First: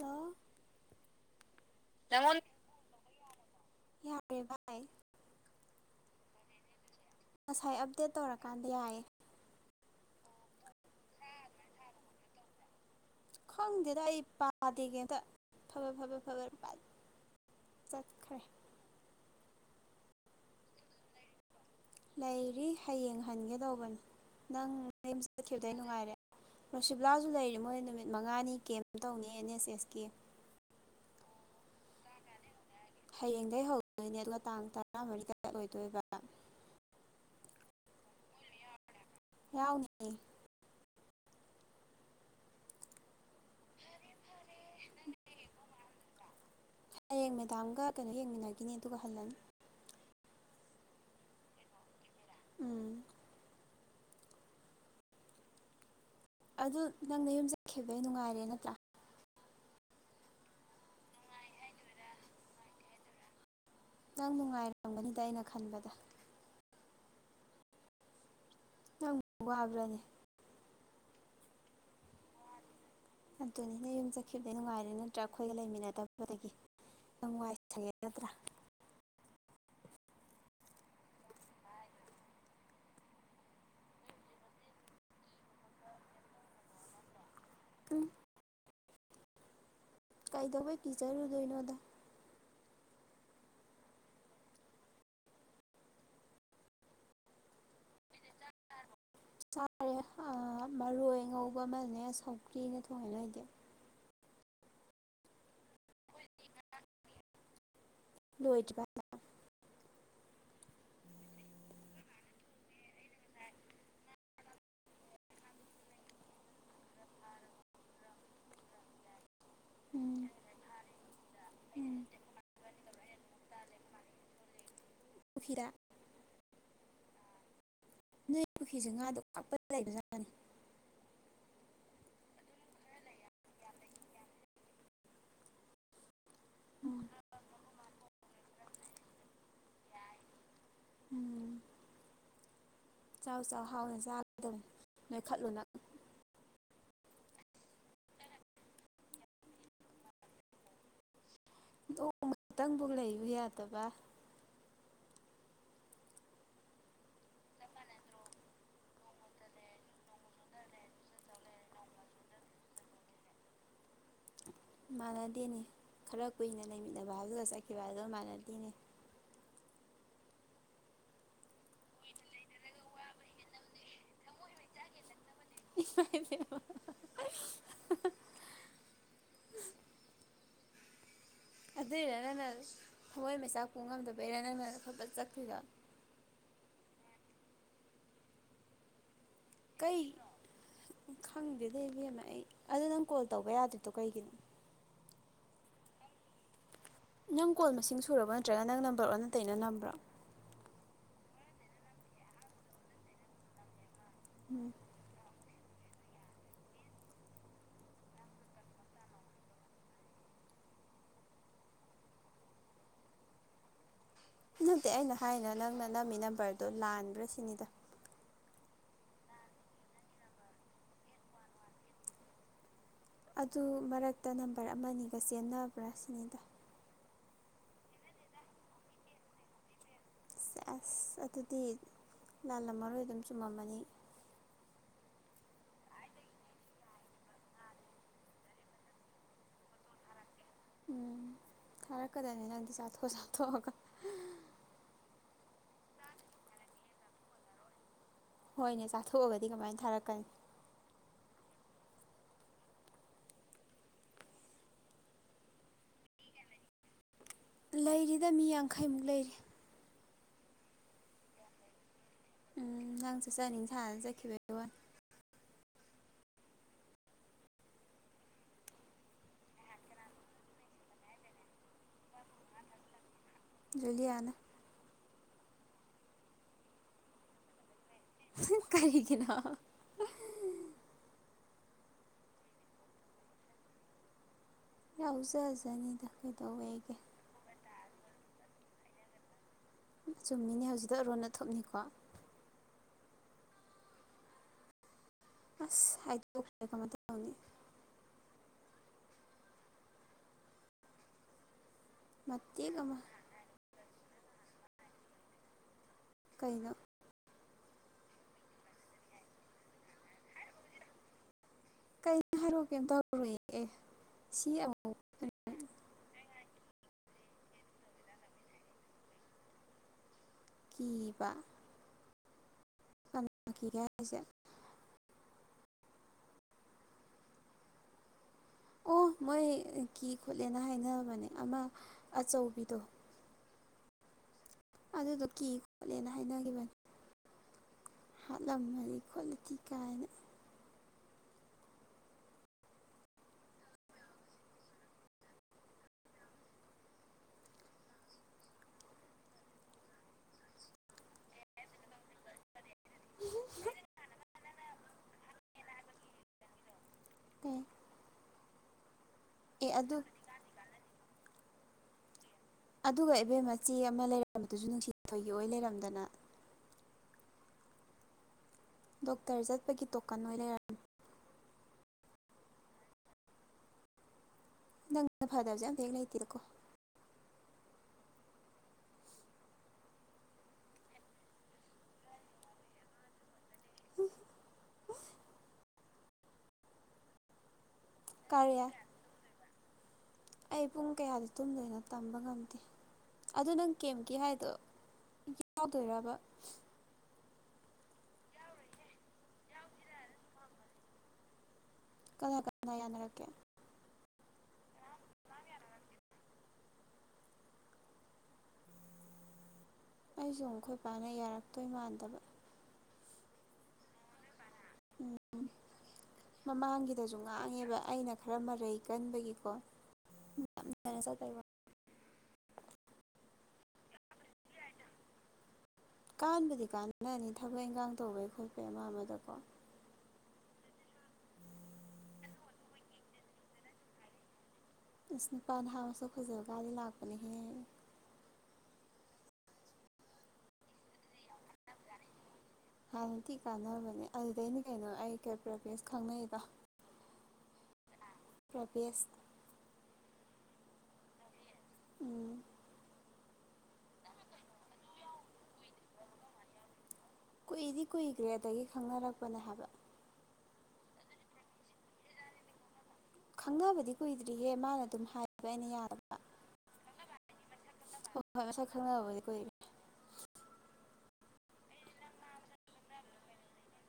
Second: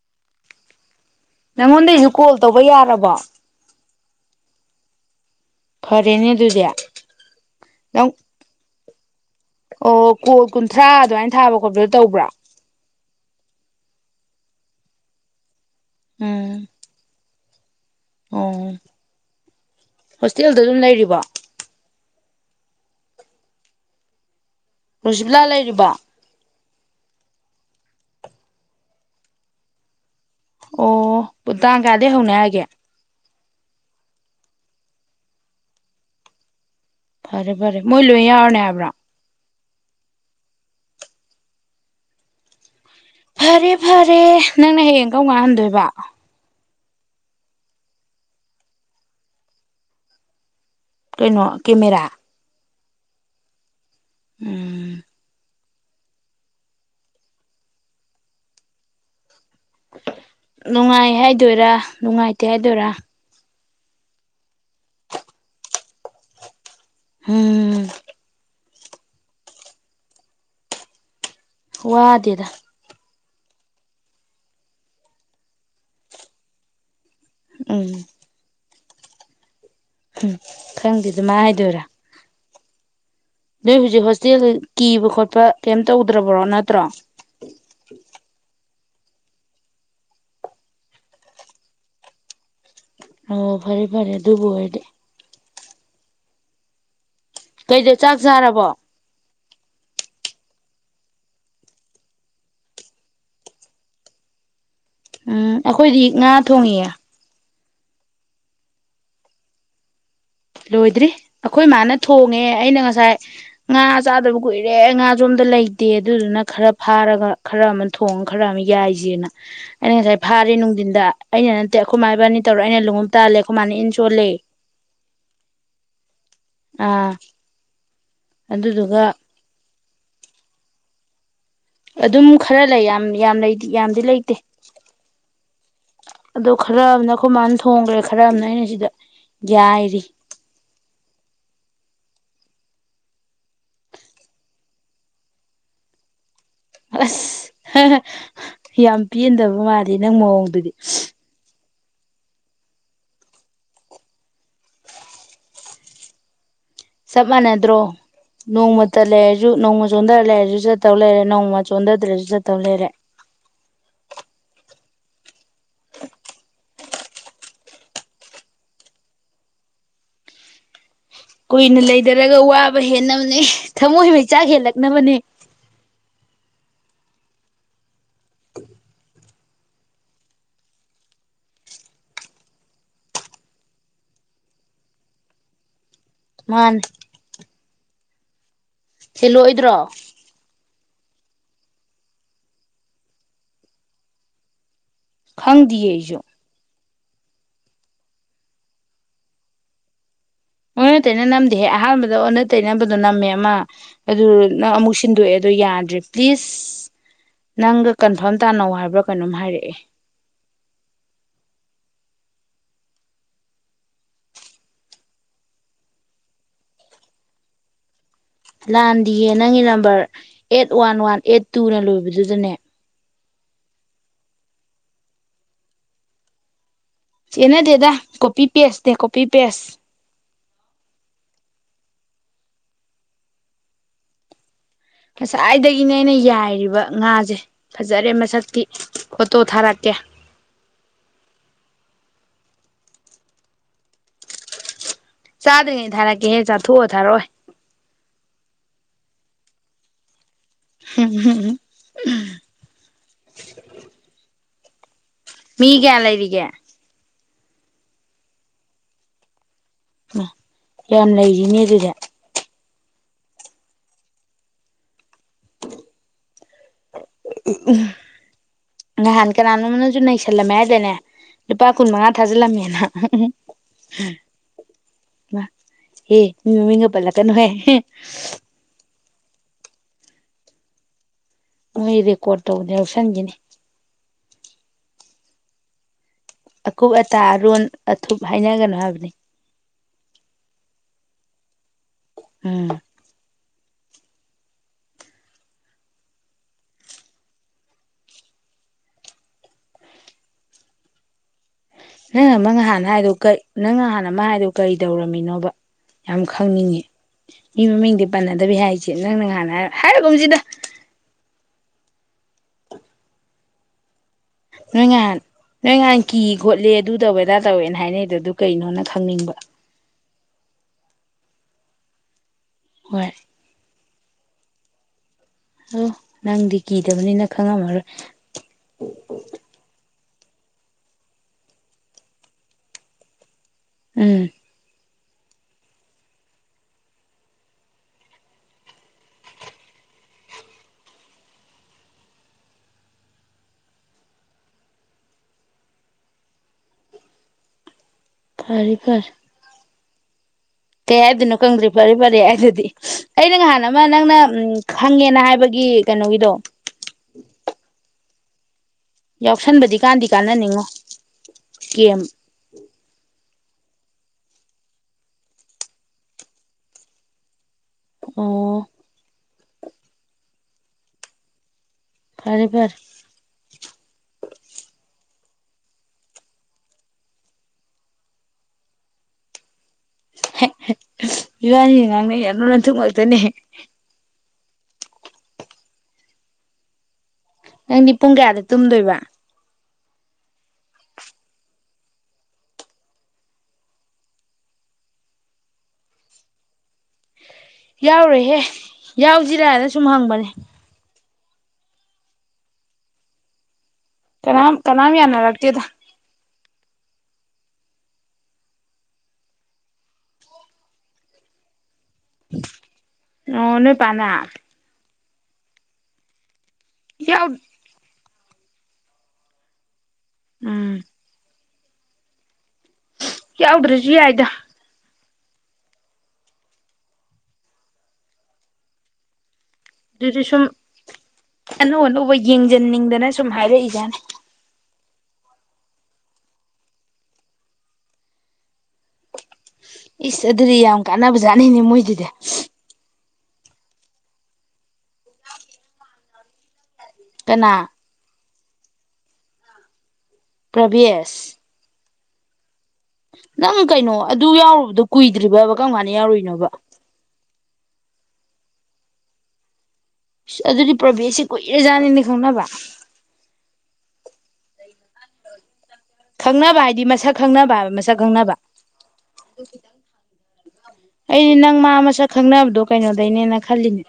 ꯂꯣ ꯅꯉꯣꯟꯗꯩꯁꯨ ꯀꯣꯜ ꯇꯧꯕ ꯌꯥꯔꯕꯣ ꯌꯥꯔꯦ ꯚꯥꯏ ꯐꯔꯦꯅꯦ ꯑꯗꯨꯗꯤ ꯉꯁꯥꯏ ꯅꯪ ꯑꯞꯗꯦꯠ ꯇꯧꯔꯀꯥꯟꯗ ꯌꯥꯏꯌꯦ ꯑꯣ ꯀꯣꯜ ꯀꯨꯟꯊ꯭ꯔꯥ ꯑꯗꯨꯃꯥꯏꯅ ꯊꯥꯕ ꯈꯣꯠꯄꯗ ꯇꯧꯕ꯭ꯔꯥ ꯈꯪꯗꯦꯗ ꯑꯩ ꯄꯥꯗꯦ ꯀꯦꯝꯇꯥ ꯐꯕ ꯐꯕ ꯎꯝ [unintelligible] ꯆꯠꯈ꯭ꯔꯦ ꯑꯣ ꯍꯣꯁꯇꯦꯜꯗ ꯑꯗꯨꯝ ꯂꯩꯔꯤꯕꯣ ꯂꯩꯔꯤ ꯍꯌꯦꯡ ꯍꯟꯒꯦꯇꯧꯕꯅꯤ ꯅꯪ ꯅꯌꯨꯝ ꯔꯣꯁꯤꯕꯤꯂꯥ ꯆꯠꯈꯤꯕꯗꯩ ꯂꯩꯔꯤꯕꯣ ꯅꯨꯡꯉꯥꯏꯔꯦ ꯔꯣꯁꯤꯕꯂꯥꯁꯨ ꯂꯩꯔꯤ ꯃꯣꯏ ꯅꯨꯃꯤꯠ ꯃꯉꯥꯅꯤ ꯀꯦꯝ ꯇꯧꯅꯤ ꯑꯦꯟ ꯑꯦꯁ ꯑꯦꯁ ꯀꯤ ꯑꯣ ꯄꯨ ꯇꯥꯡ ꯀꯥꯌꯗꯩ ꯍꯧꯅꯤ ꯍꯥꯏꯒꯦ ꯍꯌꯦꯡꯗꯩ ꯍꯧꯗꯣꯏꯅꯦ ꯑꯗꯨꯒ ꯇꯥꯡ ꯇꯔꯥꯃꯔꯤꯗ ꯂꯣꯏꯗꯣꯏꯕ ꯐꯔꯦ ꯐꯔꯦ ꯃꯣꯏꯂꯣꯏ ꯌꯥꯎꯔꯅꯦ ꯍꯥꯏꯕ꯭ꯔ ꯌꯥꯎꯅꯤ ꯐꯔꯦ ꯐꯔꯦ ꯅꯪꯅ ꯍꯌꯦꯡ ꯀꯝꯀꯥꯟ ꯍꯟꯗꯣꯏꯕ ꯍꯌꯦꯡ ꯃꯦꯗꯥꯝꯒ ꯀꯩꯅꯣ ꯌꯦꯡꯃꯤꯟꯅꯒꯤꯅꯤ ꯑꯗꯨꯒ ꯍꯜꯂꯅꯤ ꯀꯩꯅꯣ ꯀꯦꯃꯦꯔꯥ ꯎꯝ ꯎꯝ ꯑꯗꯨ ꯅꯪ ꯅꯌꯨꯝ ꯆꯠꯈꯤꯕꯗꯩ ꯅꯨꯡꯉꯥꯏꯔꯦ ꯅꯠꯇ꯭ꯔꯥ ꯅꯨꯡꯉꯥꯏ ꯍꯥꯏꯗꯣꯏꯔꯥ ꯅꯨꯡꯉꯥꯏꯇꯦ ꯍꯥꯏꯗꯣꯏꯔꯥ ꯅꯪ ꯅꯨꯡꯉꯥꯏꯔꯝꯒꯅꯤꯗ ꯑꯩꯅ ꯈꯟꯕꯗ ꯍꯝ ꯅꯪ ꯋꯥꯕ꯭ꯔꯅꯦ ꯋꯥꯗꯦꯗ ꯑꯗꯨꯅꯤꯅꯦ ꯌꯨꯝ ꯆꯠꯈꯤꯕꯗꯩ ꯅꯨꯡꯉꯥꯏꯔꯦ ꯅꯠꯇ꯭ꯔꯥ ꯑꯩꯈꯣꯏꯒ ꯂꯩꯃꯤꯟꯅꯗꯕꯗꯒꯤ ꯎꯝ ꯅꯨꯡꯉꯥꯏꯊꯔꯦ ꯅꯠꯇꯔꯥ ꯎꯝ ꯈꯪꯗꯦ ꯑꯗꯨꯃꯥꯏ ꯍꯥꯏꯗꯣꯏꯔꯥ ꯅꯣꯏ ꯍꯧꯖꯤꯛ ꯍꯣꯁꯇꯦꯜ ꯀꯤꯕ ꯈꯣꯠꯄ ꯀꯩꯝ ꯇꯧꯗ꯭ꯔꯕ꯭ꯔꯣ ꯅꯠꯇ꯭ꯔꯣ ꯎꯝ ꯀꯩꯗꯧꯕꯩ ꯀꯤꯖꯔꯨꯗꯣꯏꯅꯣꯗ ꯑꯣ ꯐꯔꯦ ꯐꯔꯦ ꯑꯗꯨꯕꯨ ꯑꯣꯏꯗꯤ ꯀꯩꯗ ꯆꯥꯛ ꯆꯥꯔꯕꯣ ꯆꯥꯔꯦ ꯃꯔꯣꯏ ꯉꯧꯕ ꯑꯃꯅꯦ ꯁꯧꯒ꯭ꯔꯤꯔꯅꯦ ꯊꯣꯡꯉꯦ ꯅꯣꯏꯗꯤ ꯎꯝ꯫ ꯑꯈꯣꯏꯗꯤ ꯉꯥ ꯊꯣꯡꯉꯤꯌꯦ꯫ ꯂꯣꯢꯗ꯭ꯔꯤ [unintelligible] ꯂꯣꯏꯗ꯭ꯔꯤ ꯑꯈꯣꯏ ꯃꯥꯅ ꯊꯣꯡꯉꯦ ꯑꯩꯅ ꯉꯁꯥꯏ ꯉꯥ ꯆꯥꯗꯕ ꯀꯨꯏꯔꯦ ꯉꯥꯁꯨ ꯑꯝꯇ ꯂꯩꯇꯦ ꯑꯗꯨꯗꯨꯅ ꯈꯔ ꯐꯥꯔꯒ ꯈꯔ ꯑꯃ ꯊꯣꯡꯉ ꯈꯔ ꯑꯃ ꯌꯥꯏꯁꯦꯅ꯫ ꯑꯩꯅ ꯎꯝ ꯉꯁꯥꯏ ꯐꯥꯔꯦ ꯅꯨꯡꯗꯤꯟꯗ ꯑꯩꯅ ꯅꯠꯇꯦ ꯎꯝ ꯑꯈꯣꯏ ꯃꯥ ꯏꯕꯥꯅꯤ ꯇꯧꯔ ꯑꯩꯅ ꯂꫭꯡꯉꯨꯞ ꯇꯥꯜꯂꯦ ꯑꯈꯣꯏ ꯃꯥꯅ ꯏꯟ ꯁꫭꯜꯂꯦ꯫ ꯄꯨꯈꯤꯗ꯫ ꯑꯥ꯫ ꯅꯣꯏ ꯄꯨꯈꯤꯁꯦ ꯑꯗꯨꯗꯨꯒ ꯉꯥꯗꯨꯝ [unintelligible] ꯂꯩꯕꯖꯥꯠꯅꯤ [unintelligible] ꯑꯗꯨꯝ ꯈꯔ ꯂꯩ ꯌꯥꯝ ꯌꯥꯝ ꯂꯩꯗꯤ ꯌꯥꯝꯗꯤ ꯂꯩꯇꯦ꯫ ꯑꯗꯣ ꯈꯔ ꯎꯝ ꯑꯃꯅ ꯑꯈꯣꯏ ꯃꯥꯅ ꯊꯣꯡꯒ꯭ꯔꯦ ꯈꯔ ꯑꯃꯅ ꯑꯩꯅ ꯁꯤꯗ ꯌꯥꯏꯔꯤ꯫ ꯎꯝ ꯆꯥꯎ ꯆꯥꯎ ꯍꯥꯎꯅ ꯆꯥꯒꯗꯃꯤ ꯅꯣꯏꯈꯠꯂꯨꯅꯪ꯫ ꯑꯁ ꯍꯦ ꯍꯦ ꯌꯥꯝ ꯄꯦꯟꯗꯕ ꯃꯥꯜꯂꯤ ꯅꯪ ꯃꯑꯣꯡꯗꯨꯗꯤ꯫ ꯅꯣꯡꯃꯇꯪꯕꯨ ꯂꯩꯕ ꯌꯥꯗꯕ꯫ ꯆꯞ ꯃꯥꯟꯅꯗ꯭ꯔꯣ ꯅꯣꯡꯃꯇ ꯂꯩꯔꯁꯨ ꯅꯣꯡꯃ ꯆꯣꯟꯘꯔ ꯂꯩꯔꯁꯨ ꯆꯠꯇꯧ ꯂꯩꯔꯦ ꯅꯣꯡꯃ ꯆꯣꯟꯊꯗ꯭ꯔꯁꯨ ꯆꯠꯇꯧ ꯂꯩꯔꯦ꯫ ꯃꯥꯟꯅꯗꯦꯅꯦ ꯈꯔ ꯀꯨꯏꯅ ꯂꯩꯃꯤꯟꯅꯕ ꯍꯥꯏꯗꯨꯒ ꯆꯠꯈꯤꯕ ꯃꯥꯟꯅꯗꯦꯅꯦ꯫ ꯀꯨꯏꯅ ꯂꯩꯊꯔꯒ ꯋꯥꯕ ꯍꯦꯟꯅꯕꯅꯦ ꯊꯃꯣꯏ ꯃꯩꯆꯥꯛ ꯍꯦꯜꯂꯛꯅꯕꯅꯦ꯫ ꯏꯃꯥꯏ ꯄꯦꯝꯃ [unintelligible] ꯑꯗꯨꯏꯔ ꯅꯪꯅ ꯊꯃꫭꯏ ꯃꯩꯆꯥꯛ ꯄꯨꯉꯝꯗꯕꯩꯔꯥ ꯅꯪꯅ ꯐꯠ ꯐꯠ ꯆꯠꯈ꯭ꯔꯤꯗꫭ꯫ ꯃꯥꯅꯤ꯫ ꯊꯤꯜꯂꯛꯑꯣꯢꯗ꯭ꯔꯣ꯫ ꯀꯩ ꯈꯪꯗꯦꯗ ꯏꯕꯦꯝꯃ ꯑꯩ ꯑꯗꯨ ꯅꯪ ꯀꯣꯜ ꯇꯧꯕ ꯌꯥꯗ꯭ꯔꯤꯗꯣ ꯀꯩꯒꯤꯅꯣ꯫ ꯈꯪꯗꯤꯌꯦ ꯑꯩꯁꯨ꯫ ꯅꯪ ꯀꯣꯜ ꯃꯁꯤꯡ ꯁꯨꯔꯕ ꯅꯠꯇ꯭ꯔꯒ ꯅꯪ ꯅꯝꯕꯔ ꯑꯣꯟꯅ ꯇꯩꯅ ꯅꯝꯕ꯭ꯔꫭ꯫ ꯑꯣꯟꯅ ꯇꯩꯅ ꯅꯝꯗꯦꯍꯦ ꯑꯍꯥꯟꯕꯗ ꯑꯣꯟꯅ ꯇꯩꯅꯕꯗꯣ ꯅꯝꯃꯦ ꯑꯃ꯫ ꯑꯗꯨ ꯎꯝ ꯅꯪ ꯑꯃꯨꯛ ꯁꯤꯟꯗꯣꯛꯑꯦ꯫ ꯑꯗꯨ ꯌꯥꯗ꯭ꯔꯦ ꯄ꯭ꯂꯤꯁ ꯅꯪꯒ ꯀꯟꯐꯥꯔꯝ ꯇꯥꯅꯧ ꯍꯥꯏꯕ꯭ꯔꯥ ꯀꯩꯅꯣꯝ ꯍꯥꯏꯔꯛꯑꯦ꯫ ꯅꯠꯇꯦ ꯑꯩꯅ ꯍꯥꯏꯅ ꯅꯪꯅ ꯅꯝꯃꯤ ꯅꯝꯕꫪꯗꯣ ꯂꯥꯟꯕ꯭ꯔꯥ ꯁꯤꯅꯤꯗ꯫ ꯂꯥꯟꯗꯤꯌꯦ ꯅꯪꯒꯤ number eight one one eight ꯇꯨꯅ ꯂꯣꯏꯕꯗꯨꯗꯅꯦ꯫ ꯑꯗꯨ ꯃꯔꯛꯇ ꯅꯝꯕꫪ ꯑꯃꯅꯤꯒ ꯆꯦꯟꯅꯕ꯭ꯔꯥ ꯁꯤꯅꯤꯗ꯫ ꯆꯟꯅꯗꯦꯗꯥ ꯀꯣꯄꯤ ꯄꯦꯁꯅꯦ ꯀꯣꯄꯤ ꯄꯦꯁ꯫ ꯑꯁ ꯑꯗꯨꯗꯤ ꯂꯥꯜꯂꯝꯃꯔꯣꯏ ꯑꯗꯨꯝ ꯆꯨꯝꯃꯝꯃꯅꯤ꯫ ꯉꯁꯥꯏꯗꯒꯤꯅꯦ ꯑꯩꯅ ꯌꯥꯏꯔꯤꯕ ꯉꯥꯁꯦ ꯐꯖꯔꯦ ꯃꯁꯛꯀꯤ ꯐꯣꯇꯣ ꯊꯥꯔꯛꯀꯦ꯫ ꯎꯝ ꯊꯥꯔꯛꯀꯗꯕꯅꯤ ꯅꯪꯗꯤ ꯆꯥꯊꯣꯛ ꯆꯥꯊꯣꯛꯑꯒ꯫ ꯆꯥꯗ꯭ꯔꯤꯉꯩꯗ ꯊꯥꯔꯛꯀꯦꯍꯦ ꯆꯥꯊꯣꯛꯑꯣ ꯊꯥꯔꯛꯑꯣꯏ꯫ ꯍꯣꯏꯅꯦ ꯆꯥꯊꯣꯛꯑꯒꯗꯤ ꯀꯃꯥꯏꯅ ꯊꯥꯔꯛꯀꯅꯤ꯫ ꯍꯝ ꯍꯝ꯫ ꯃꯤ ꯀꯌꯥ ꯂꯩꯔꯤꯒꯦ꯫ ꯂꯩꯔꯤꯗ ꯃꯤ ꯌꯥꯡꯈꯩꯃꯨꯛ ꯂꯩꯔꯤ꯫ ꯌꯥꯝ ꯂꯩꯔꯤꯅꯦ ꯑꯗꯨꯗꯤ꯫ ꯎꯝ ꯅꯪ ꯆꯠ ꯆꯅꯤꯡ ꯁꯥꯅ ꯆꯠꯈꯤꯕꯩ ꯋꯥꯅꯤ꯫ [unintelligible] ꯅꯍꯥꯟ ꯀꯅꯥꯅꯣꯝꯅꯁꯨ ꯅꯩꯁꯜꯂꯝꯃꯦ ꯍꯥꯏꯗꯦꯅꯦ ꯂꯨꯄꯥ ꯀꯨꯟꯃꯉꯥ ꯊꯥꯖꯤꯜꯂꯝꯃꯦꯅ꯫ ꯨꯖꯨꯂꯤꯌꯥꯅ ꯏꯃꯥ ꯍ‌ꯦ ꯃꯤ ꯃꯥꯃꯤꯡꯒꯥ ꯄꯜꯂꯛꯀꯩꯅ‌ꯨꯍ‌ꯦ ꯀꯔꯤꯒꯤꯅꯥ ꯃꯣꯏ ꯔꯦꯀꯣꯔꯠ ꯇꯧꯕꯅꯦ ꯌꯥꯎꯁꯟꯈꯤꯅꯤ ꯌꯥꯎꯖꯖꯅꯤꯗ ꯑꯀꯨꯞ ꯀꯩꯗꯧꯋꯦꯒꯦ ꯑꯇꯥ ꯑꯔꯣꯟ ꯑꯊꯨꯞ ꯍꯥꯏꯅꯒꯅꯨ ꯍꯥꯏꯕꯅꯤ ꯆꯨꯝꯃꯤꯅꯦ ꯍꯧꯖꯤꯛꯇ‌ꯣ ꯑꯔꯣꯟ ꯑꯊꯨꯞꯅꯤꯀꯣ ꯎꯝ ꯑꯁ ꯍꯥꯏꯗꯣꯈꯔ‌‌ꯦ ꯀꯃꯥꯏ ꯇꯧꯅꯤ ꯅꯪ ꯑꯃꯥ ꯃꯇꯦꯛ ꯅꯍꯥꯟꯅ ꯑꯃ ꯍꯥꯏꯗ‌ꯣ ꯀꯩ ꯅꯪ ꯅꯍꯥꯟ ꯃꯥ ꯍꯥꯏꯗꯣ ꯀꯔꯤ ꯇꯧꯔꯝꯃꯤꯅꯣꯕ ꯌꯥꯝ ꯀꯩꯅꯣ ꯈꯪꯅꯤꯡꯉꯤ ꯃꯤ ꯃꯃꯤꯡꯗꯤ ꯄꯟꯅꯗꯕꯤ ꯍꯥꯏꯁꯦ ꯅꯪꯅ ꯅꯍꯥꯟꯅ ꯍꯥꯏꯔꯒꯨꯝꯁꯤꯗ ꯀꯣ ꯍꯥꯏꯔꯛ ꯀꯩꯝ ꯇꯧꯔꯨꯏ ꯑꯦ ꯁꯤ ꯑꯃꯨꯛ ꯅꯣꯏꯉꯥꯍꯥꯟ ꯅꯣꯏꯉꯥꯍꯥꯟ ꯀꯤ ꯈꯣꯠꯂꯦ ꯑꯗꯨ ꯇꯧꯋꯦ ꯑꯗꯥ ꯇꯧꯋꯦꯅ ꯍꯥꯏꯅꯩꯗ ꯑꯗꯨ ꯀꯩꯅꯣꯅ ꯈꯪꯅꯤꯡꯕ ꯀꯤꯕ ꯍꯣꯏ ꯀꯅꯥ [unintelligible] ꯑꯥ ꯅꯪꯗꯤ ꯀꯤꯗꯕꯅꯤꯅ ꯈꯪꯉꯝꯃꯔꯣꯏ ꯑꯣ ꯃꯣꯏ ꯀꯤ ꯈꯣꯠꯂꯦꯅ ꯍꯥꯏꯅꯕꯅꯦ ꯑꯃ ꯑꯆꯧꯕꯤꯗꯣ ꯎꯝ ꯑꯗꯨꯗꯣ ꯀꯤ ꯈꯣꯠꯂꯦꯅ ꯍꯥꯏꯅꯈꯤꯕꯅꯤ ꯍꯥꯠꯂꯝꯃꯗꯤ ꯈꯣꯠꯂꯗꯤ ꯀꯥꯏꯅ ꯐꯔꯦ ꯐꯔꯦ ꯀꯩ ꯍꯥꯏꯗꯣꯏꯅꯣ ꯈꯪꯗ꯭ꯔꯤ ꯐꯔꯦ ꯐꯔꯦ ꯍꯥꯏꯗꯔꯗꯤ ꯑꯩꯅ ꯅꯍꯥꯟ ꯑꯃ ꯅꯪꯅ ꯎ ꯈꯪꯉꯦꯅ ꯍꯥꯏꯕꯒꯤ ꯀꯩꯅꯣꯒꯤꯗꯣ [unintelligible] ꯑꯦ ꯌꯥꯎꯁꯟꯕꯗꯤ ꯑꯗꯨ ꯀꯥꯟꯗꯤ ꯀꯥꯟꯅꯅꯤꯡꯉꯣ ꯀꯦꯝ ꯑꯗꯨꯒ ꯏꯕꯦꯝ ꯃꯆꯦ ꯑꯃ ꯂꯩꯔꯝꯕꯗꯨꯁꯨ ꯅꯨꯡꯁꯤꯊꯣꯏꯒꯤ ꯑꯣꯏ ꯂꯩꯔꯝꯗꯅ ꯑꯣ ꯗꯣꯛꯇꯔ ꯆꯠꯄꯒꯤ ꯇꯣꯀꯟ ꯑꯣꯏꯅ ꯂꯩꯔ ꯐꯔ‌ꯦ ꯐꯔ‌ꯦ [unintelligible] ꯑꯝꯇꯥ ꯍꯦꯛ ꯂꯩꯇꯦꯗꯥꯀꯣ ꯏꯕꯥꯅꯤ ꯉꯥꯡꯅ ꯑꯥꯂ‌ꯣꯟ ꯑꯥꯊꯨꯡ ꯉꯥꯛꯇꯅꯦ [inaudible] ꯅꯪꯗꯤ ꯄꯨꯡ ꯀꯌꯥꯗ ꯀꯥꯔꯤꯌꯥ ꯇꯨꯝꯗꯣꯏꯕ ꯑꯩ ꯄꯨꯡ ꯀꯌꯥꯗꯤ ꯇꯨꯝꯗꯣꯏꯅꯣ ꯇꯝꯕ ꯉꯝꯗꯦ ꯑꯗꯨ ꯅꯪ ꯀꯦꯝꯞꯀꯤ ꯍꯥꯏꯗꯣ ꯌꯥꯎꯗꯣꯏꯔꯕ ꯌꯥꯎꯔꯣꯏꯍꯦ ꯌꯥꯎꯁꯤꯔꯥꯅ ꯁꯨꯝ ꯍꯪꯕꯅꯦ ꯀꯅꯥ ꯀꯅꯥ ꯌꯥꯅꯔꯛꯀꯦ ꯀꯅꯥꯝ ꯀꯅꯥꯝ ꯌꯥꯅꯔꯥꯛꯇꯦꯗ ꯑꯩꯖꯨ ꯑꯃꯨꯛ ꯑꯈꫭꯏ ꯄꯥꯅ ꯌꯥꯔꯛꯇꯣꯏ ꯃꯥꯟꯗꯦ ꯇꯕ ꯑꯣ ꯅꫭꯏꯄꯅꯥ ꯎꯝ ꯃꯃꯥꯡꯒꯤꯗꯁꯨ ꯌꯥꯎ ꯉꯥꯡꯉꯦꯕ ꯑꯩꯅ ꯈꯔ ꯃꯔꯩ ꯀꯟꯕꯒꯤꯀꯣ ꯌꯥꯝ ꯎꯝ ꯆꯠꯄꯩ ꯋꯥꯅꯤ ꯌꯥꯎꯗ꯭ꯔꯣꯖꯨ ꯌꯥꯏꯗ ꯀꯥꯟꯕꯗꯤ ꯀꯥꯟꯅꯅꯤ ꯊꯕꯛ ꯏꯟꯈꯥꯡ ꯇꯧꯕꯩ ꯈꯣꯠꯄꯩ ꯑꯃ ꯑꯃꯗꯀꯣ ꯑꯗꯨꯗꯤ ꯁꯨꯝ ꯑꯅꯧ ꯑꯅꯧꯕ ꯌꯦꯡꯖꯟꯅꯤꯡꯗꯅ ꯁꯨꯝ ꯍꯥꯏꯔꯛꯏꯖꯥꯅꯤ ꯏꯁ ꯅꯨꯄꯥ ꯅꯍꯥ ꯃꯁꯛ ꯐꯖꯕ ꯀꯗꯤ ꯂꯥꯛꯄꯅꯤꯍꯦ ꯏꯁ ꯑꯗꯨꯗꯤ ꯌꯥꯝ ꯀꯥꯟꯅꯕꯖꯥꯠꯅꯤꯅꯦ ꯃꯣꯏꯗꯨꯗꯤ ꯍꯥꯟꯅ ꯊꯤ ꯀꯥꯟꯅꯕꯅꯦ ꯑꯗꯨꯗꯩꯩꯅ ꯀꯩꯅꯣ ꯑꯩ ꯀꯦ ꯄ꯭ꯔꯦꯄꯦꯁ ꯈꯪꯅꯩꯗꯣ ꯀꯅꯥ ꯄꫭꯔꯕꯦꯁ ꯄ꯭ꯔꯕꯤꯁ ꯎꯝ ꯅꯪ ꯀꯩꯅꯣ ꯑꯗꯨ ꯌꯥꯎꯔꯨꯕꯗꯣ ꯀꯨꯏꯗ꯭ꯔꯤꯕꯕ ꯀꯔꯝ ꯀꯥꯟꯅ ꯌꯥꯎꯔꯨꯏꯅꯣꯕ ꯀꯨꯏꯗꯤ ꯀꯨꯏꯈ꯭ꯔꯦ ꯑꯗꯒꯤ ꯈꯪꯅꯔꯛꯄꯅꯦ ꯍꯥꯏꯕ ꯑꯗꯨꯗꯤ ꯄ꯭ꯔꯚꯦꯁꯁꯦ ꯀꯨꯏꯔꯖꯥꯠꯅꯤꯅꯦ ꯈꯪꯅꯕ ꯈꯪꯅꯕꯗꯤ ꯀꯨꯏꯗ꯭ꯔꯤꯍꯦ ꯃꯥꯅ ꯑꯗꯨꯝ ꯍꯥꯏꯕ ꯑꯩꯅ ꯌꯥ ꯈꯪꯅꯕ ꯍꯥꯏꯗꯤ ꯃꯁꯛ ꯈꯪꯅꯕ ꯍꯥꯏꯕ ꯃꯁꯛ ꯍꯣꯏ ꯈꯪꯅꯕ ꯍꯣꯏ ꯃꯁꯛ ꯈꯪꯅꯔꯕꯗꯤ ꯀꯨꯏꯔꯦ ꯑꯩꯗꯤ ꯅꯪ ꯃꯥ ꯃꯁꯛ ꯈꯪꯅꯕꯗꯣ ꯀꯩꯅꯣꯗꯩꯅꯦꯅ ꯈꯜꯂꯤꯅꯦ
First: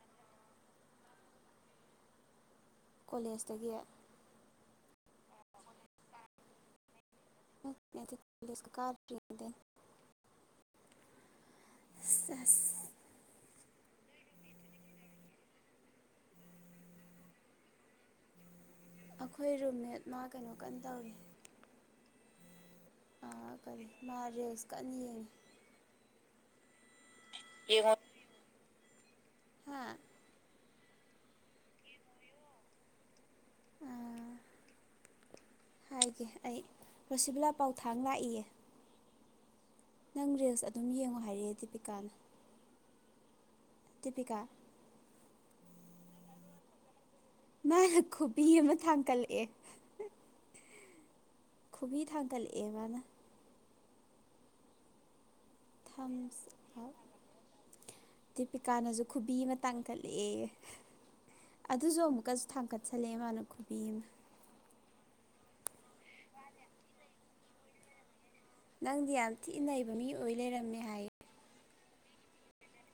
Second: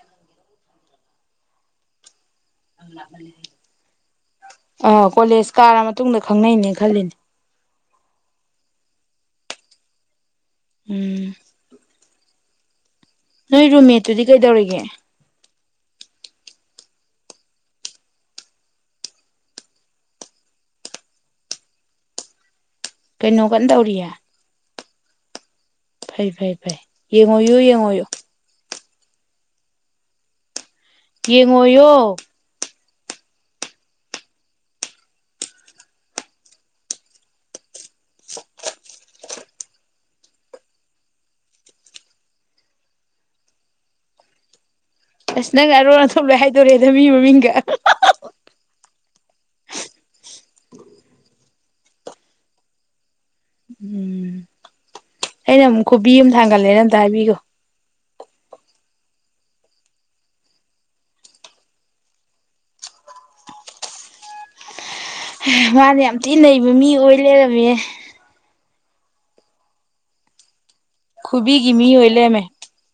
ꯀꯣꯂꯦꯖꯇꯒꯤ ꯑ ꯀꯣꯂꯦꯖ ꯀꯥꯔ ꯃꯇꯨꯡꯗ ꯈꯪꯅꯩꯅꯦ ꯈꯜꯂꯤꯅꯦ [unintelligible] ꯎꯝ ꯑꯁ ꯑꯁ ꯅꯣꯏ ꯔꯨꯝꯃꯦꯠꯇꯨꯗꯤ ꯀꯩꯗꯧꯔꯤꯒꯦ ꯑꯈꯣꯏ ꯔꯨꯝꯃꯦꯠ ꯃꯥ ꯀꯩꯅꯣ ꯀꯟꯅ ꯇꯧꯔꯤ ꯑ ꯀꯩꯅꯣ ꯀꯟꯅ ꯀꯔꯤ ꯇꯧꯔꯤꯌꯦ ꯃꯥ ꯔꯤꯜꯁ ꯀꯟꯅ ꯌꯦꯡꯉꯤ ꯐꯩ ꯐꯩ ꯌꯦꯡꯉꯣꯌꯨ ꯌꯦꯡꯉꯣ ꯌꯦꯡꯉꯣꯌꯨ ꯍꯥ ꯌꯦꯡꯉꯣ ꯌꫭ ꯑ ꯍꯥꯏꯒꯦ ꯑꯩ ꯔꯣꯁꯤꯕꯤꯂꯥ ꯄꯥꯎꯊꯥꯡ ꯂꯥꯛꯏꯌꯦ ꯅꯪ ꯔꯤꯜꯁ ꯑꯗꯨꯝ ꯌꯦꯡꯉꯣ ꯍꯥꯏꯔꯛꯑꯦ ꯗꯤꯕꯤꯀꯥꯅ ꯇꯤꯄꯤꯀꯥ ꯑꯁ ꯅꯪ ꯑꯔꯣꯟ ꯑꯊꯨꯝꯂꫭꯏ ꯍꯥꯏꯗꯣꯔꯦꯗ ꯃꯤ ꯃꯃꯤꯡꯒ ꯃꯥꯅ ꯈꯨꯕꯤ ꯑꯃ ꯊꯥꯡꯒꯠꯂꯦ ꯑꯦ [unintelligible] ꯈꯨꯕꯤ ꯊꯥꯡꯒꯜ ꯂꯛꯑꯦ ꯃꯥ ꯅ ꯎꯝ ꯑꯩꯅ ꯑꯃꯨꯛ ꯈꯨꯕꯤ ꯑꯃ ꯊꯝꯁ ꯊꯥꯡꯒꯠꯂꯦꯅ ꯑꯝꯇ ꯍꯥꯏꯕꯤꯈꯣ ꯇꯦꯄꯤꯀꯥꯅꯁꯨ ꯈꯨꯕꯤ ꯑꯃ ꯇꯥꯡꯈꯠꯂꯛꯑꯦ ꯑꯗꯨꯁꯨ ꯑꯃꯨꯛꯀꯁꯨ ꯊꯥꯡꯀꯠꯁꯜꯂꯛꯑꯦ ꯃꯥꯅ ꯈꯨꯕꯤ ꯑꯃ ꯃꯥꯅ ꯌꯥꯝ ꯊꯤꯅ ꯅꯩꯕ ꯃꯤ ꯑꯣꯏ ꯂꯩꯔꯝꯃꯦ ꯅꯪꯗꯤ ꯌꯥꯝ ꯊꯤꯅ ꯅꯩꯕ ꯃꯤ ꯑꯣꯏ ꯂꯩꯔꯝꯃꯦ ꯍꯥꯏ ꯕꯤꯒꯤ ꯃꯤ ꯑꯣꯏ ꯂꯩꯔꯝꯃꯦ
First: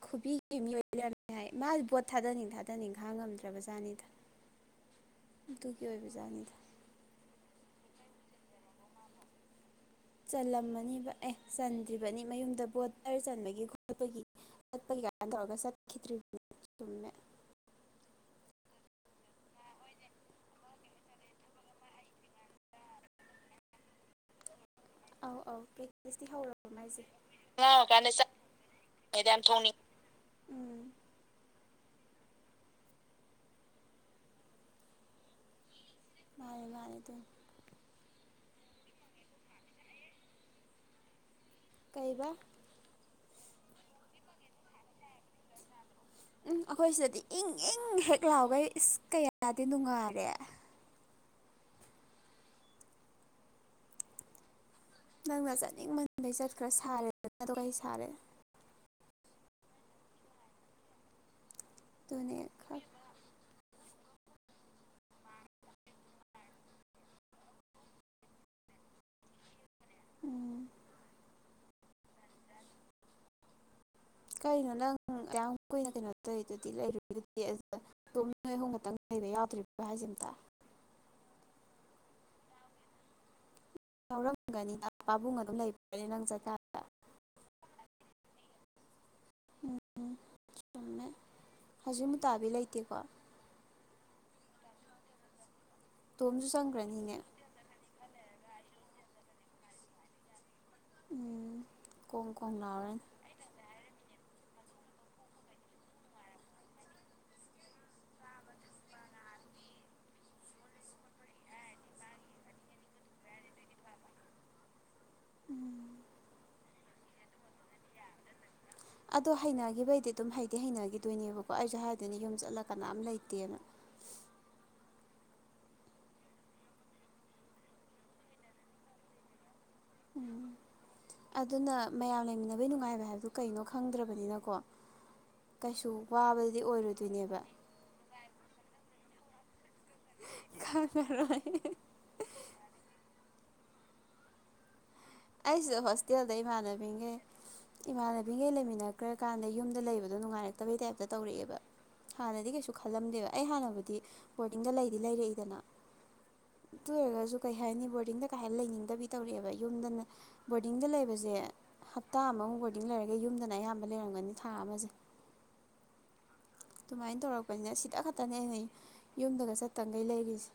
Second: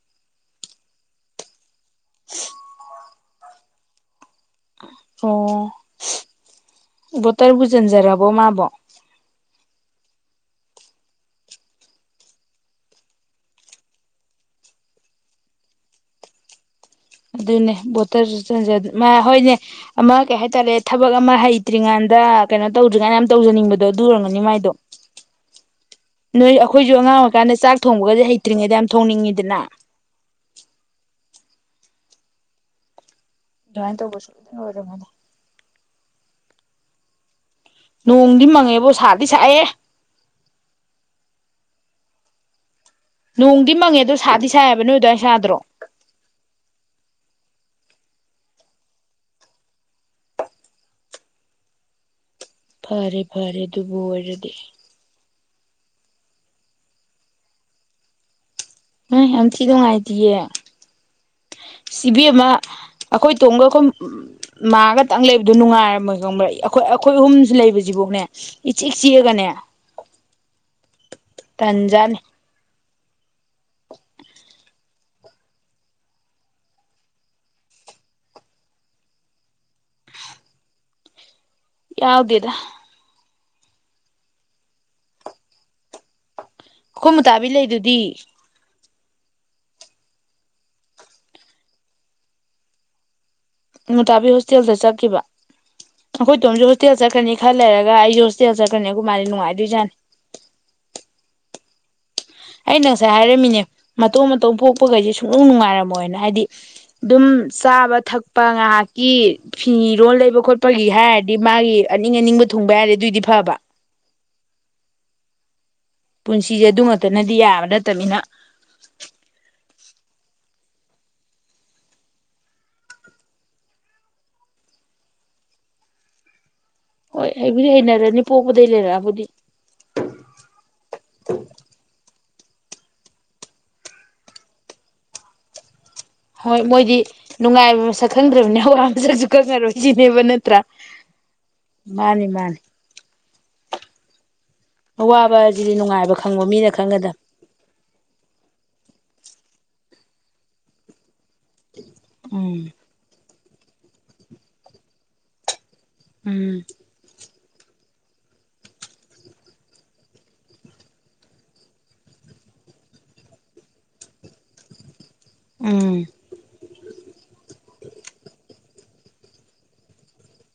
ꯈꯨꯕꯤꯒꯤ ꯃꯤ ꯑꯣꯏꯂꯩꯔꯝꯃꯦ ꯍꯥꯏ ꯃꯥ ꯕꯣꯠ ꯊꯥꯗꯅꯤꯡ ꯊꯥꯗꯅꯤꯡ ꯈꯥꯡ ꯉꯝꯗ꯭ꯔꯕ ꯖꯥꯠꯅꯤꯗ ꯑꯗꯨꯒꯤ ꯑꯣꯏꯕ ꯖꯥꯠꯅꯤꯗ ꯇꯔꯕꯨ ꯆꯟꯖꯔꯕꯣ ꯃꯥꯕꯣ ꯆꯜꯂꯝꯃꯅꯤꯕ ꯑꯦ ꯆꯟꯗ꯭ꯔꯤꯕꯅꯤ ꯃꯌꯨꯝꯗ ꯕꯣꯇꯔ ꯆꯟꯕꯒꯤ ꯈꯣꯠꯄꯒꯤ ꯆꯠꯄꯒꯤ ꯀꯥꯏ ꯇꯧꯔꯒ ꯆꯠꯈꯤꯗ꯭ꯔꯤꯕꯅꯤ ꯆꯨꯝꯃꯦ ꯑꯗꯨꯅꯦ ꯕꯣꯠꯇꯔ ꯆꯟꯖ ꯃꯥ ꯍꯣꯏꯅꯦ ꯑꯃ ꯀꯩ ꯍꯥꯏꯇꯥꯔꯦ ꯊꯕꯛ ꯑꯃ ꯍꯩꯇ꯭ꯔꯤꯉꯥꯟꯗ ꯀꯩꯅꯣ ꯇꯧꯗ꯭ꯔꯤꯉꯥꯟꯗ ꯌꯥꯝ ꯇꯧꯖꯅꯤꯡꯕꯗꯣ ꯑꯗꯨ ꯑꯣꯏꯔꯝꯒꯅꯤ ꯃꯥꯏꯗꯣ ꯑꯧ ꯑꯧ ꯄ꯭ꯔꯦꯇꯤꯁꯇꯤ ꯅꯣꯏ ꯑꯩꯈꯣꯏꯁꯨ ꯑꯉꯥꯡ ꯑꯣꯏꯔꯤꯀꯥꯟꯗ ꯆꯥꯛ ꯊꯣꯡꯕꯒꯁꯦ ꯍꯩꯇ꯭ꯔꯤꯉꯩꯗ ꯌꯥꯝ ꯍꯧꯔꯕꯥꯏ ꯊꯣꯡꯅꯤꯡꯉꯤꯗꯅ ꯎꯝ ꯥꯗꯨꯃꯥꯢꯅ ꯇꯧꯕ ꯁꯣꯢꯗꯅ ꯑꯣꯢꯔꯝꯒꯅꯤ ꯃꯥꯅꯦ ꯃꯥꯅꯦ ꯑꯗꯨꯅꯤ ꯅꯣꯡꯗꯤ ꯃꯪꯉꯦꯕꯨ ꯁꯥꯗꯤ ꯁꯥꯢꯍꯦ ꯀꯩꯕꯥ ꯅꯣꯡꯗꯤ ꯃꯪꯉꯦ ꯑꯗꯣ ꯁꯥꯗꯤ ꯁꯥꯏꯕ ꯅꯣꯏ ꯑꯗꯋꯥꯏ ꯁꯥꯗ꯭ꯔꯣ ꯎꯝ ꯑꯩꯈꯣꯏ ꯁꯤꯗꯗꯤ ꯏꯪ ꯏꯪ ꯍꯦꯛ ꯂꯥꯎꯒꯩ ꯏꯁ ꯀꯌꯥꯗꯤ ꯅꯨꯡꯉꯥꯏꯔꯦ ꯐꯔꯦ ꯐꯔꯦ ꯑꯗꯨꯕꯨ ꯑꯣꯏꯔꯗꯤ ꯅꯪꯅ ꯆꯠꯅꯤꯡ ꯃꯟꯕꯩ ꯆꯠꯈ꯭ꯔꯥ ꯁꯥꯔꯦ ꯑꯗ ꯀꯩ ꯁꯥꯔꯦ ꯑ ꯌꯥꯝ ꯊꯤ ꯅꯨꯡꯉꯥꯏꯇꯦꯌꯦ ꯏꯕꯦꯝꯃ ꯑꯗꯨꯅꯦ ꯈꯔ ꯑꯩꯈꯣꯏ ꯇꯣꯡꯒ ꯈꯨꯝ ꯎ ꯃꯥ ꯈꯇꯪ ꯂꯩꯕꯗꯣ ꯅꯨꯡꯉꯥꯏꯔꯝꯃꯣꯏ ꯈꯪꯕ꯭ꯔꯥ ꯑꯩꯈꯣꯏ ꯑꯩꯈꯣꯏ ꯑꯍꯨꯝꯁꯨ ꯂꯩꯕꯁꯤꯐꯥꯎꯅꯦ ꯏꯆꯤꯛ ꯆꯤꯛꯑꯒꯅꯦ ꯎꯝ ꯇꯟꯖꯥꯅꯤ ꯀꯩꯅꯣ ꯅꯪ ꯑꯌꯥꯝ ꯀꯨꯏꯅ ꯀꯩꯅꯣ ꯇꯧꯔꯤꯗꯨꯗꯤ ꯂꯩꯔꯨꯔꯤꯗꯨꯗꯤ ꯑꯗꯨ ꯇꯣ ꯑꯍꯨꯝ ꯈꯛꯇꯪ ꯂꯩꯕ ꯌꯥꯎꯗ꯭ꯔꯤꯕ꯭ꯔ ꯍꯥꯏꯁꯦ ꯑꯇ ꯌꯥꯎꯗꯦꯗ ꯌꯥꯎꯔꯝꯒꯅꯤꯅ ꯄꯥꯕꯨꯡ ꯑꯗꯨꯝ ꯂꯩꯕ꯭ꯔꯅꯦ ꯅꯪ ꯆꯠꯇꯥ ꯈꯣꯏ ꯃꯨꯇꯥꯕꯤ ꯂꯩꯗꯨꯗꯤ ꯎꯝ ꯆꯨꯝꯃꯦ ꯍꯧꯖꯤꯛ ꯃꯨꯇꯥꯕꯤ ꯂꯩꯇꯦꯀꯣ ꯃꯨꯇꯥꯕꯤ ꯍꯣꯁꯇꯦꯜꯗ ꯆꯠꯈꯤꯕ ꯑꯩꯈꯣꯏ ꯇꯣꯝꯁꯨ ꯍꯣꯁꯇꯦꯜ ꯆꯠꯀ꯭ꯔꯅꯤ ꯈꯔ ꯂꯩꯔꯒ ꯑꯩꯁꯨ ꯁꯇꯦꯜ ꯆꯠꯈ꯭ꯔꯅꯤ ꯑꯈꯣꯃꯥꯗꯤ ꯅꯨꯉꯥꯏꯗꯣꯠꯖꯥꯅꯤ ꯎꯝ ꯀꯣꯡ ꯀꯣꯡ ꯑꯩ ꯂꯥꯎꯔꯅꯤ ꯉꯁꯥꯏ ꯍꯥꯏꯔꯝꯃꯤꯅꯦ ꯃ ꯃꯇꯣꯝ ꯃꯇꯣꯝ ꯄꯣꯛꯄꯈꯩꯁꯦ ꯁꯨꯛꯅꯨꯡ ꯅꯨꯡꯉꯥꯏꯔꯝꯃꯣꯏꯅ ꯍꯥꯏꯗꯤ ꯑꯗꯨꯝ ꯆꯥꯕ ꯊꯛꯄ ꯉꯥꯏꯍꯥꯛꯀꯤ ꯐꯤꯔꯣꯜ ꯂꯩꯕ ꯈꯣꯠꯄꯒꯤ ꯍꯥꯏꯔꯗꯤ ꯃꯥꯒꯤ ꯑꯅꯤꯡ ꯑꯅꯤꯡꯕ ꯊꯨꯡꯕ ꯌꯥꯔꯗꯤ ꯑꯗꯨꯏꯗꯤ ꯐꯕ ꯎꯝ ꯄꯨꯟꯁꯤꯁꯦ ꯑꯗꯨꯃꯛꯇꯅꯗꯤ ꯌꯥꯕ ꯅꯠꯇꯅꯤꯅ ꯑꯗꯣ ꯍꯩꯅꯒꯤꯕꯩꯗꯤ ꯑꯗꯨꯝ ꯍꯩꯗꯤ ꯍꯩꯅꯈꯤꯗꯣꯏꯅꯦꯕꯀꯣ ꯑꯩꯁꯨ ꯍꯥꯏꯗꯣꯏꯅꯦ ꯌꯨꯝ ꯆꯠꯂ ꯀꯅꯥꯝ ꯂꯩꯇꯦꯅ ꯍꯣꯏ ꯍꯩꯕꯨꯗꯤ ꯍꯩꯅꯔꯅꯤ ꯄꯣꯛꯄꯗꯩ ꯂꯩꯔꯛꯑꯕꯨꯗꯤ ꯎꯝ ꯑꯗꯨꯅ ꯃꯌꯥꯝ ꯂꯩꯃꯤꯟꯅ ꯈꯅꯕꯩ ꯅꯨꯡꯉꯥꯏꯕ ꯍꯥꯏꯕꯗꯨ ꯀꯩꯅꯣ ꯈꯪꯗ꯭ꯔꯕꯅꯤꯅꯀꯣ ꯀꯩꯁꯨ ꯍꯣꯏ ꯋꯥꯕꯗꯤ ꯃꯣꯏꯗꯤ ꯑꯣꯏꯔꯣꯏꯗꯣꯏꯅꯦꯕ ꯅꯨꯡꯉꯥꯏꯕ ꯃꯁꯛ ꯈꯪꯗ꯭ꯔꯕꯅꯤ ꯑ ꯑꯗꯨ ꯖꯛ ꯈꯪꯉꯔꯣꯏ ꯁꯤꯖꯤꯅꯦꯕ ꯅꯠꯇ꯭ꯔꯥ ꯈꯪꯉꯔꯣꯏ ꯃꯥꯅꯤ ꯃꯥꯅꯤ ꯑꯋꯥꯕ ꯑꯁꯤꯗꯤ ꯑꯩꯁꯤꯗ ꯅꯨꯡꯉꯥꯏꯕ ꯍꯣꯁꯇꯦꯜꯗ ꯈꯪꯕ ꯃꯤꯅ ꯏꯃꯥꯟꯅꯕꯤꯈꯩ ꯈꯪꯒꯗꯕ ꯏꯃꯥꯟꯅꯕꯤꯈꯩ ꯂꯩꯃꯤꯟꯅꯈ꯭ꯔ ꯀꯥꯟꯗ ꯌꯨꯝꯗ ꯂꯩꯕꯗꯣ ꯅꯨꯡꯉꯥꯏꯔꯛꯇꯕꯩ ꯇꯥꯏꯞꯇ ꯇꯧꯔꯛꯑꯦꯕ ꯍꯥꯟꯅꯗꯤ ꯎꯝ ꯀꯩꯁꯨ ꯈꯜꯂꯝꯗꯦꯕ ꯑꯩ ꯍꯥꯟꯅꯕꯨꯗꯤ ꯕꯣꯔꯗꯤꯡꯒ ꯂꯩꯗꯤ ꯂꯩꯔꯛꯏꯗꯅ ꯎꯝ ꯑꯗꯨ ꯑꯣꯏꯔꯒꯁꯨ ꯀꯩ ꯍꯥꯏꯅꯤ ꯕꯣꯔꯗꯤꯡꯗ ꯀꯩ ꯍꯥꯏꯅ ꯂꯩꯅꯤꯡꯗꯕꯤ ꯇꯧꯔꯛꯦꯕ ꯌꯨꯝꯗꯅ ꯕꯣꯔꯗꯤꯡꯗ ꯂꯩꯕꯁꯦ ꯍꯞꯇꯥ ꯑꯃꯃꯨꯛ ꯕꯣꯔꯗꯤꯡ ꯂꯩꯔꯒ ꯌꯨꯝꯗꯅ ꯑꯌꯥꯝꯕ ꯂꯩꯔꯝꯒꯅꯤ ꯊꯥ ꯑꯃꯁꯦ ꯎꯝ ꯑꯗꯨꯃꯥꯏꯅ ꯇꯧꯔꯛꯄꯅꯤꯅ ꯁꯤꯇ ꯈꯛꯇꯅꯦꯅꯦ ꯌꯨꯝꯗꯒ ꯆꯠꯇꯈꯩ ꯂꯩꯔꯤꯁꯦ